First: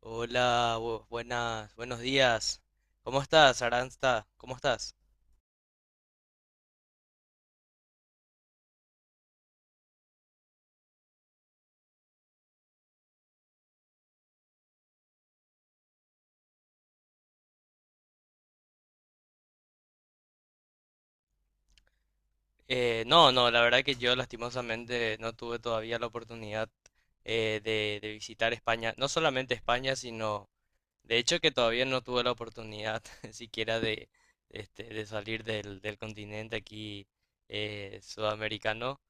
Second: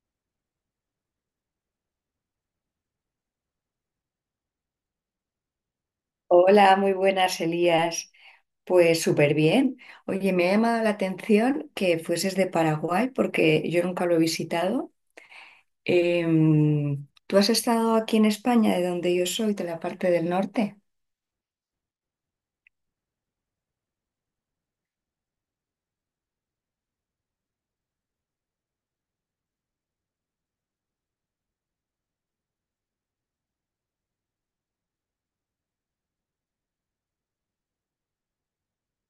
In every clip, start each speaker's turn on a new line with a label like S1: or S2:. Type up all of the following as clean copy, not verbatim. S1: Hola, buenas, buenos días. ¿Cómo estás, Aranza? ¿Cómo estás?
S2: Hola, muy buenas, Elías. Pues súper bien. Oye, me ha llamado la atención que fueses de Paraguay porque yo nunca lo he visitado. ¿Tú has estado aquí en España, de donde yo soy, de la parte del norte?
S1: No, no, la verdad que yo lastimosamente no tuve todavía la oportunidad de visitar España. No solamente España, sino. De hecho, que todavía no tuve la oportunidad siquiera de, de salir del continente aquí sudamericano.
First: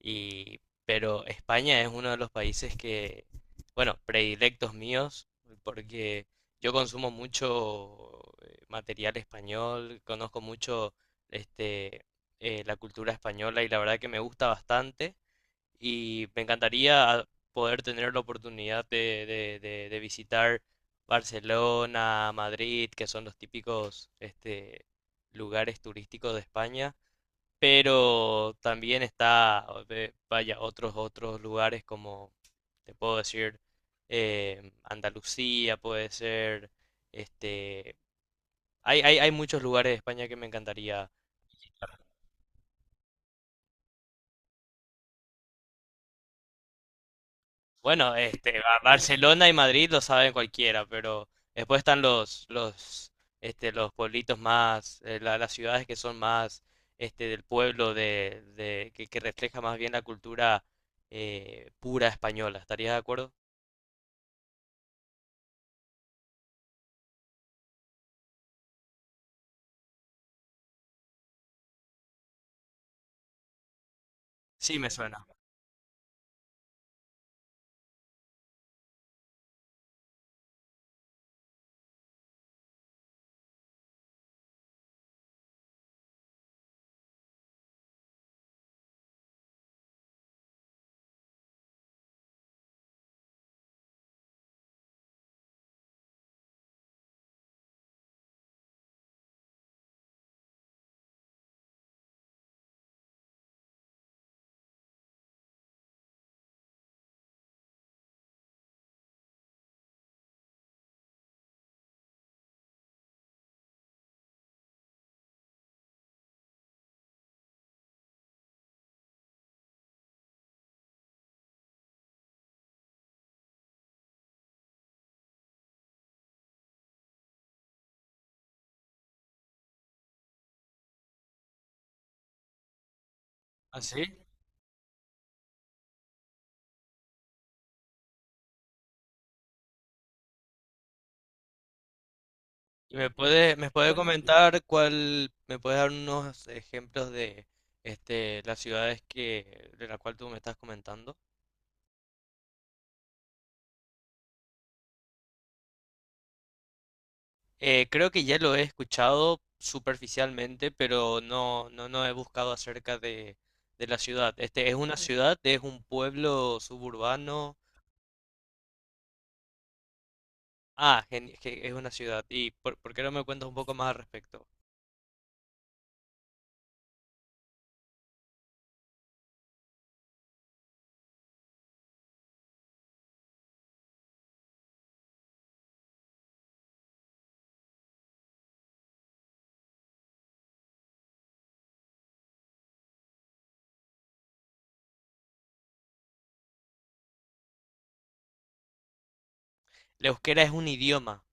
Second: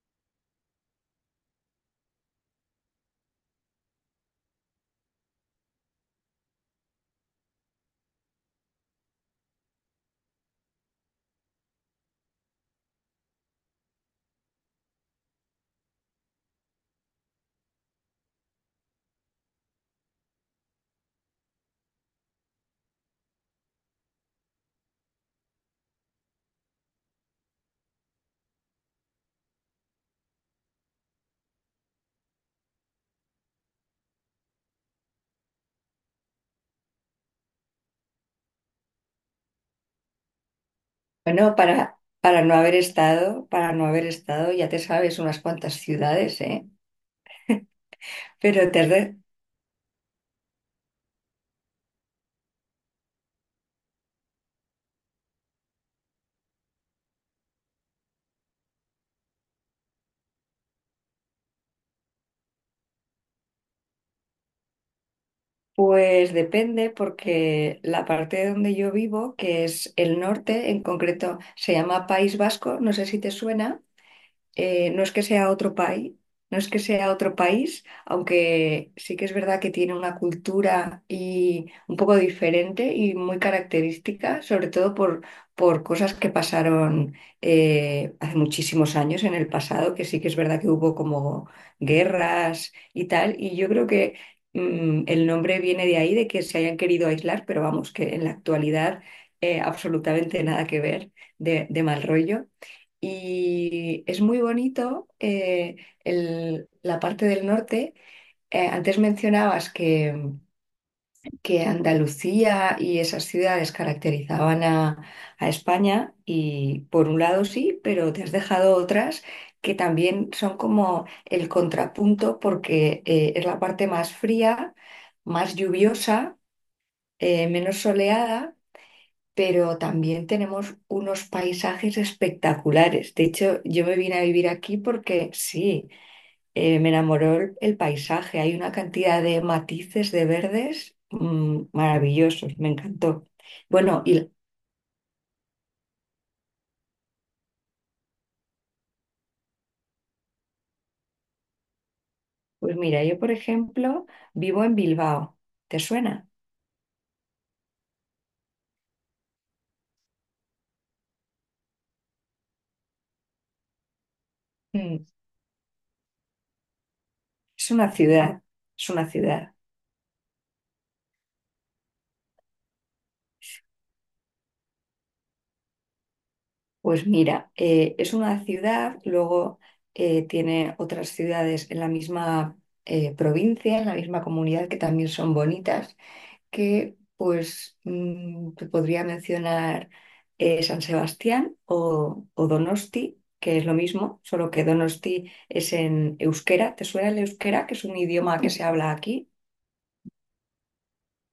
S1: Y, pero España es uno de los países que, bueno, predilectos míos, porque yo consumo mucho material español, conozco mucho este, la cultura española y la verdad que me gusta bastante y me encantaría poder tener la oportunidad de visitar Barcelona, Madrid, que son los típicos lugares turísticos de España, pero también está, vaya, otros lugares como, te puedo decir, Andalucía puede ser, este, hay muchos lugares de España que me encantaría.
S2: Bueno, para no haber estado, para no haber estado, ya te sabes unas cuantas ciudades, ¿eh?
S1: Bueno, este,
S2: Pero te re-
S1: Barcelona y Madrid lo saben cualquiera, pero después están los, este, los pueblitos más, las ciudades que son más, este, del pueblo que refleja más bien la cultura pura española. ¿Estarías de acuerdo?
S2: pues depende porque la parte de donde yo vivo, que es el norte, en concreto se llama País Vasco, no sé si te suena.
S1: Sí, me
S2: No es que
S1: suena.
S2: sea otro país, no es que sea otro país, aunque sí que es verdad que tiene una cultura y un poco diferente y muy característica, sobre todo por cosas que pasaron hace muchísimos años en el pasado, que sí que es verdad que hubo como guerras y tal, y yo creo que el nombre viene de ahí, de que se hayan querido aislar, pero vamos, que en la actualidad absolutamente nada que ver de mal rollo. Y es muy bonito, la parte del norte. Antes mencionabas que Andalucía y esas ciudades caracterizaban a España y por un lado sí, pero te has dejado otras que también son como el contrapunto porque es la parte más fría, más lluviosa, menos soleada, pero también tenemos unos paisajes espectaculares. De hecho,
S1: ¿Ah,
S2: yo me
S1: sí?
S2: vine a vivir aquí porque sí, me enamoró el paisaje. Hay una cantidad de matices de verdes maravillosos, me
S1: ¿Y
S2: encantó.
S1: me puede
S2: Bueno, y
S1: comentar cuál, me puedes dar unos ejemplos de, este, las ciudades que, de la cual tú me estás comentando?
S2: pues mira, yo por ejemplo vivo en Bilbao. ¿Te suena?
S1: Creo que ya lo he escuchado superficialmente, pero no, no, no he buscado acerca de la ciudad. Este, ¿es una
S2: Mm,
S1: ciudad? ¿Es un pueblo suburbano?
S2: Es una ciudad, es una ciudad.
S1: Ah, que es una ciudad. ¿Y por qué no me cuentas un poco más al respecto?
S2: Pues mira, es una ciudad, luego tiene otras ciudades en la misma provincia, en la misma comunidad que también son bonitas, que pues te podría mencionar San Sebastián o Donosti, que es lo mismo, solo que Donosti es en euskera. ¿Te suena el euskera, que es un idioma que se habla aquí?
S1: ¿La euskera es un idioma?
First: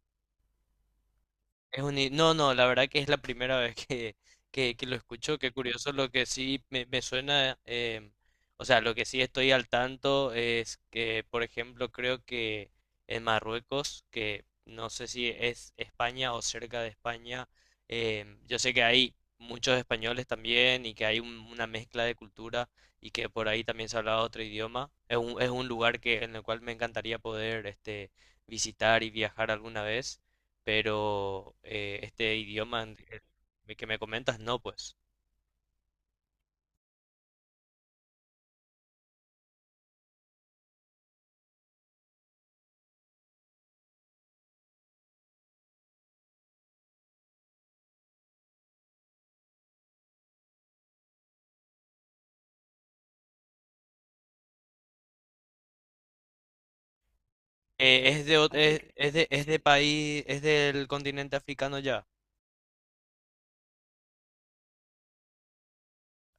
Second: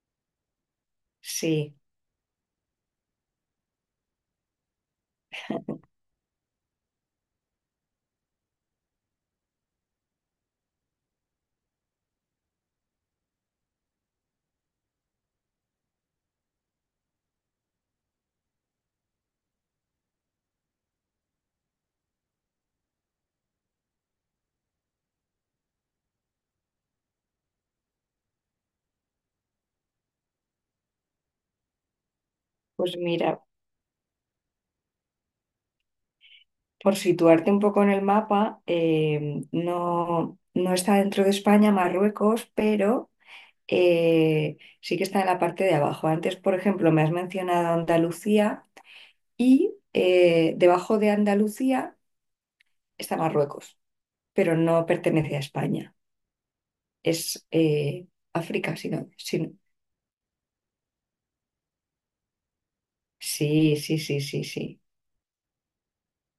S2: Sí,
S1: Es un... No, no, la verdad que es la primera vez que lo escucho. Qué curioso, lo que sí me suena, o sea, lo que sí estoy al tanto es que, por ejemplo, creo que en Marruecos, que no sé si es España o cerca de España, yo sé que hay muchos españoles también y que hay una mezcla de cultura y que por ahí también se habla otro idioma. Es un lugar que, en el cual me encantaría poder este, visitar y viajar alguna vez pero este idioma
S2: pues mira.
S1: el que me comentas, no, pues.
S2: Por situarte un poco en el mapa, no, no está dentro de España, Marruecos, pero sí que está en la parte de abajo. Antes, por ejemplo, me has mencionado Andalucía y, debajo de Andalucía está Marruecos, pero no pertenece a España. Es
S1: Es de,
S2: África,
S1: es de país, es del continente africano ya.
S2: sí, sí, sí, sí, sí.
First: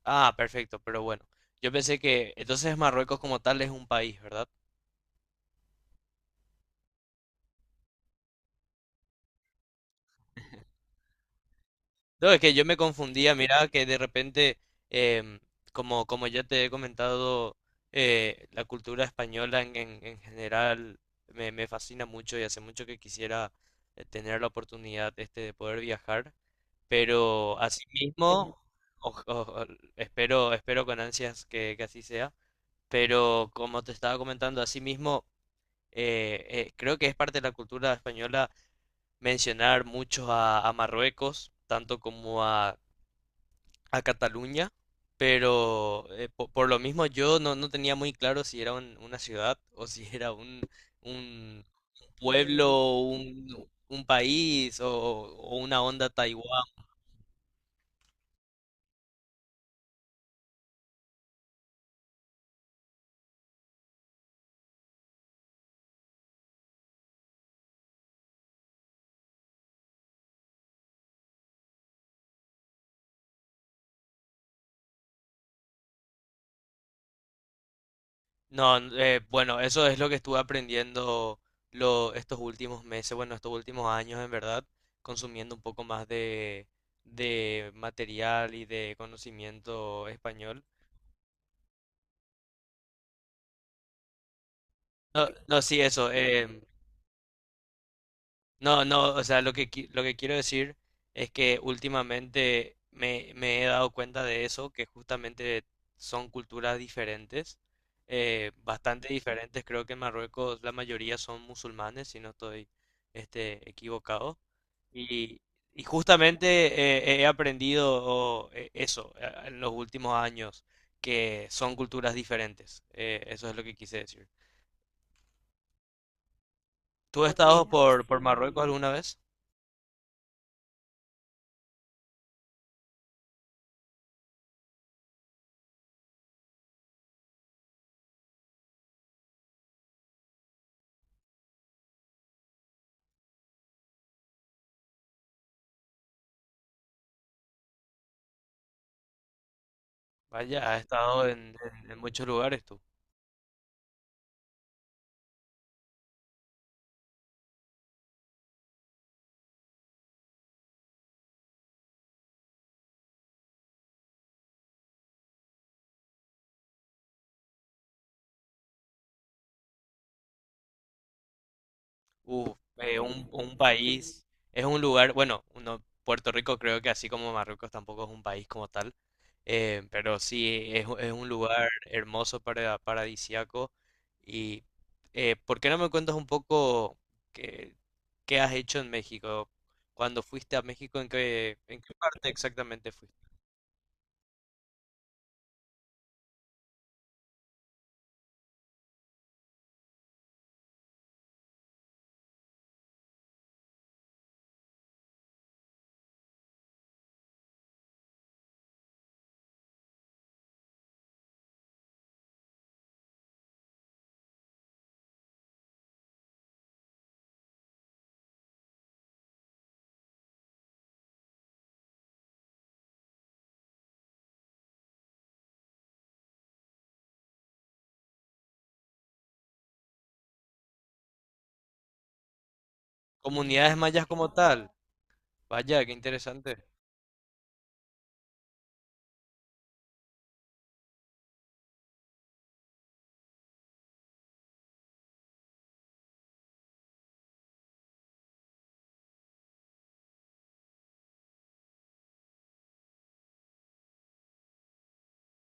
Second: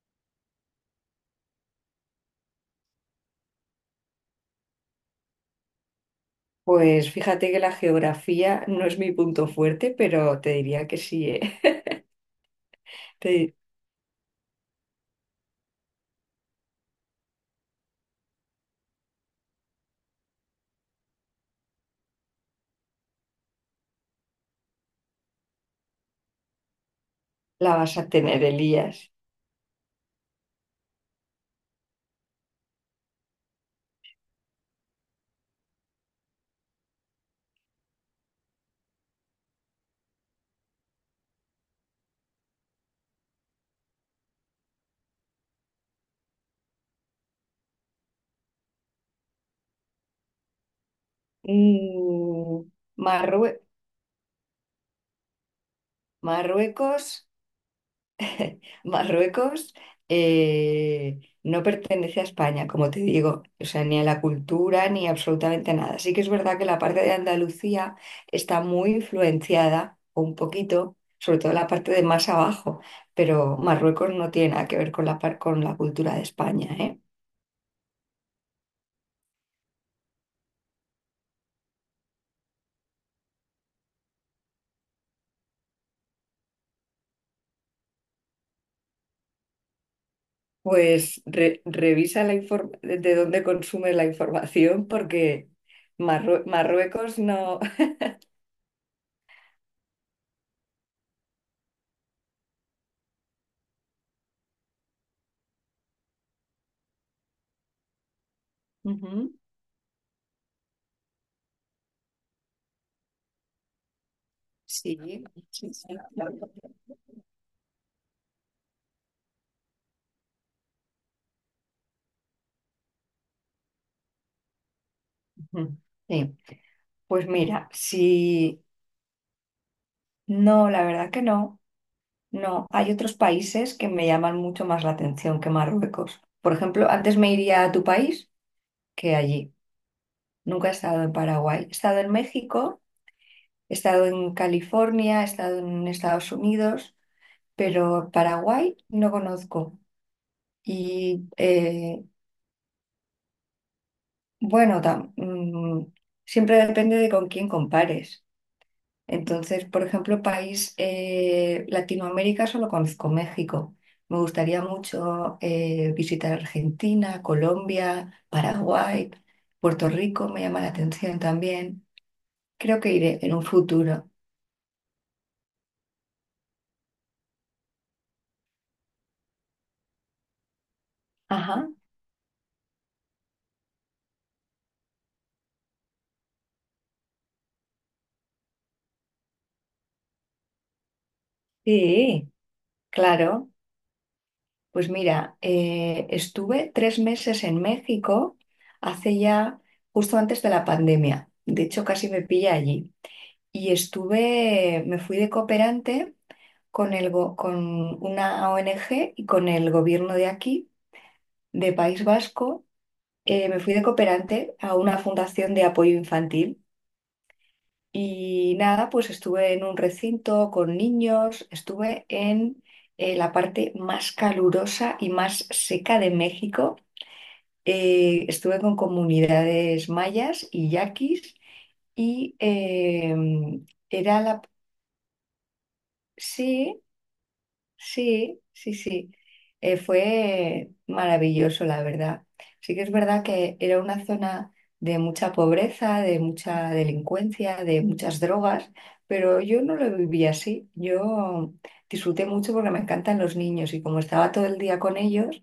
S1: Ah, perfecto, pero bueno. Yo pensé que entonces Marruecos como tal es un país, ¿verdad?
S2: Pues fíjate que la geografía no es mi punto fuerte, pero te diría que sí, ¿eh?
S1: No, es que yo me confundía,
S2: Te-
S1: mira, que de repente, em, como, como ya te he comentado, la cultura española en general me fascina mucho y hace mucho que quisiera tener la oportunidad este, de poder viajar. Pero
S2: la vas a tener,
S1: asimismo,
S2: Elías.
S1: espero, espero con ansias que así sea. Pero como te estaba comentando, asimismo, creo que es parte de la cultura española mencionar mucho a Marruecos, tanto como a Cataluña. Pero lo mismo yo no, no tenía muy claro si era una ciudad o si era un
S2: Mm,
S1: pueblo,
S2: Marrue-
S1: un país o una onda Taiwán.
S2: Marruecos, Marruecos no pertenece a España, como te digo, o sea, ni a la cultura ni absolutamente nada. Sí que es verdad que la parte de Andalucía está muy influenciada, un poquito, sobre todo la parte de más abajo, pero Marruecos no tiene nada que ver con la, con la cultura de España, ¿eh?
S1: No, bueno, eso es lo que estuve aprendiendo lo, estos últimos meses, bueno, estos últimos años en verdad, consumiendo un poco más de material y de conocimiento español.
S2: Pues revisa la de dónde consumes la información
S1: No,
S2: porque
S1: no, sí, eso.
S2: Marruecos no...
S1: No, no, o sea, lo que, lo que quiero decir es que últimamente me he dado cuenta de eso, que justamente son culturas diferentes, bastante
S2: Ujú.
S1: diferentes. Creo que en Marruecos la mayoría son musulmanes, si no estoy este, equivocado.
S2: Sí,
S1: Y,
S2: sí,
S1: y
S2: sí, claro.
S1: justamente he aprendido eso en los últimos años, que son culturas diferentes. Eso es lo que quise decir.
S2: Ujú. Sí.
S1: ¿Tú
S2: Pues
S1: has Ok, estado
S2: mira,
S1: por sí.
S2: si
S1: Marruecos alguna vez?
S2: no, la verdad que no, no. Hay otros países que me llaman mucho más la atención que Marruecos. Por ejemplo, antes me iría a tu país que allí. Nunca he estado en Paraguay. He estado en México, he estado en California, he estado en Estados Unidos, pero Paraguay no conozco.
S1: Vaya, has estado
S2: Y
S1: en, en muchos lugares tú.
S2: bueno, tam- mm, siempre depende de con quién compares. Entonces, por ejemplo, país, Latinoamérica solo conozco México. Me gustaría mucho visitar Argentina, Colombia, Paraguay, Puerto Rico me llama la atención también.
S1: Uf,
S2: Creo que iré en un
S1: un
S2: futuro.
S1: país, es un lugar, bueno, uno, Puerto Rico creo que así como Marruecos tampoco es un país como tal, pero sí es, es un
S2: Ajá,
S1: lugar hermoso para paradisíaco. Y ¿por qué no me cuentas un poco qué, qué has hecho en México? Cuando fuiste a México, en qué parte
S2: sí,
S1: exactamente fuiste?
S2: claro. Pues mira, estuve tres meses en México hace ya, justo antes de la pandemia. De hecho, casi me pilla allí. Y estuve, me fui de cooperante con el con una ONG y con el gobierno de aquí, de País Vasco. Me fui de cooperante a una fundación de apoyo infantil y nada, pues estuve en un recinto con niños, estuve en, la parte más calurosa y más seca de México. Estuve con comunidades mayas y yaquis y
S1: Comunidades mayas
S2: era
S1: como
S2: la...
S1: tal. Vaya, qué interesante.
S2: Sí, sí, sí, sí. Fue maravilloso, la verdad. Sí que es verdad que era una zona de mucha pobreza, de mucha delincuencia, de muchas drogas, pero yo no lo viví así. Yo disfruté mucho porque me encantan los niños y como estaba todo el día con ellos,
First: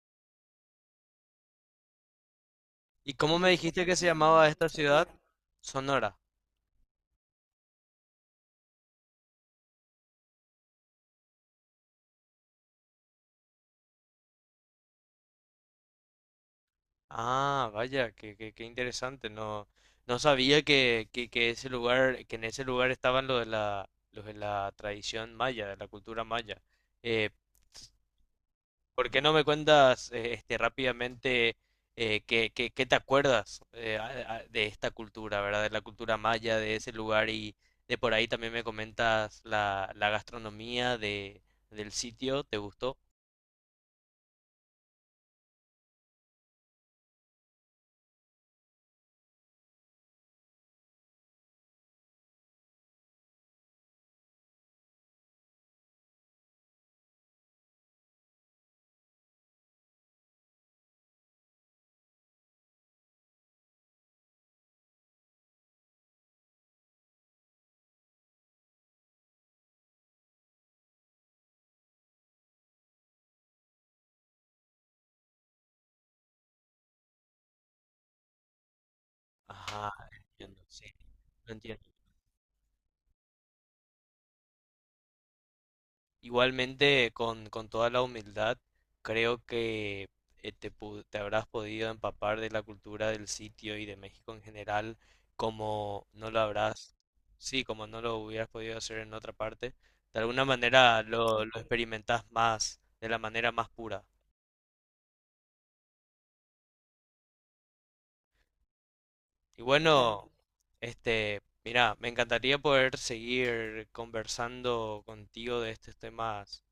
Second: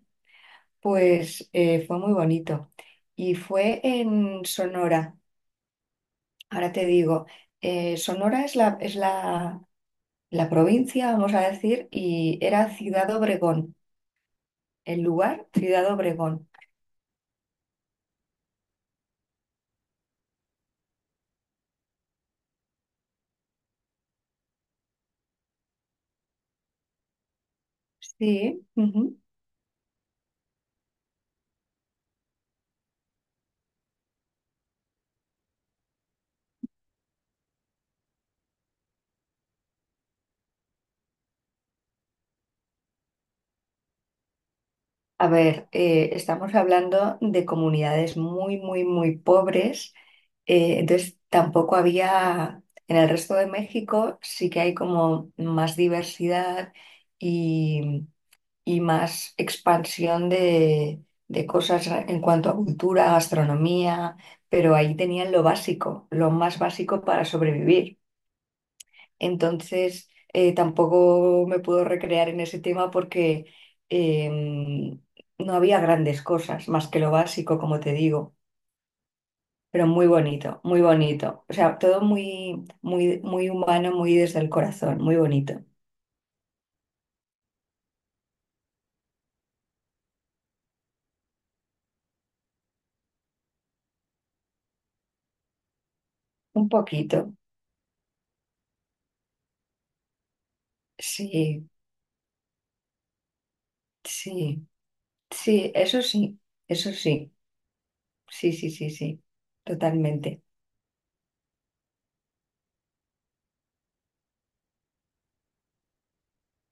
S2: pues fue muy bonito.
S1: ¿Y
S2: Y
S1: cómo me
S2: fue
S1: dijiste que se
S2: en
S1: llamaba esta ciudad?
S2: Sonora,
S1: Sonora.
S2: ahora te digo, Sonora es la, la provincia, vamos a decir, y era Ciudad Obregón. El lugar, Ciudad Obregón.
S1: Ah, vaya, qué, qué, qué interesante. No, no sabía que ese lugar, que en ese lugar estaban los de la tradición maya, de la cultura maya. Eh,
S2: Sí,
S1: ¿Por
S2: ujú.
S1: qué no me cuentas este rápidamente qué te acuerdas de esta cultura, ¿verdad? De la cultura maya, de ese lugar y de por ahí también me comentas la, la gastronomía de, del sitio. ¿Te gustó?
S2: A ver, estamos hablando de comunidades muy, muy, muy pobres. Entonces, tampoco había, en el resto de México sí que hay como más diversidad y, y más expansión de cosas en cuanto a cultura, gastronomía, pero ahí tenían lo básico, lo más básico para sobrevivir. Entonces, tampoco me puedo recrear en ese tema porque em, no había grandes cosas, más que lo básico, como te digo, pero
S1: Ajá,
S2: muy bonito,
S1: entiendo,
S2: muy
S1: sí,
S2: bonito.
S1: lo
S2: O sea,
S1: entiendo.
S2: todo muy, muy, muy humano, muy desde el corazón, muy bonito.
S1: Igualmente, con toda la humildad, creo que te habrás podido empapar de la cultura del sitio y de México en general, como no lo
S2: Un
S1: habrás,
S2: poquito,
S1: sí, como no lo hubieras podido hacer en otra parte. De alguna manera lo
S2: sí,
S1: experimentás más, de la manera más pura.
S2: sí, sí, eso sí, eso sí, sí, sí, sí, sí,
S1: Y bueno,
S2: totalmente.
S1: este, mira, me encantaría poder seguir conversando contigo de estos temas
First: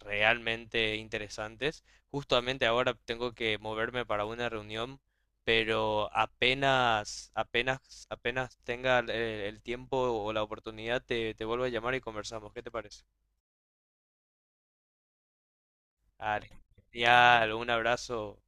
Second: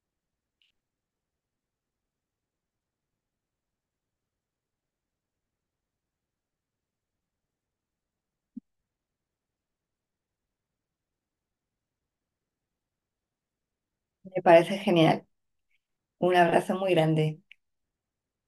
S1: realmente interesantes. Justamente ahora tengo que moverme para una reunión, pero apenas, apenas, apenas tenga el tiempo o la oportunidad, te vuelvo a llamar y conversamos. ¿Qué te parece?
S2: Me parece genial. Un
S1: Dale.
S2: abrazo muy grande.
S1: Genial, un abrazo.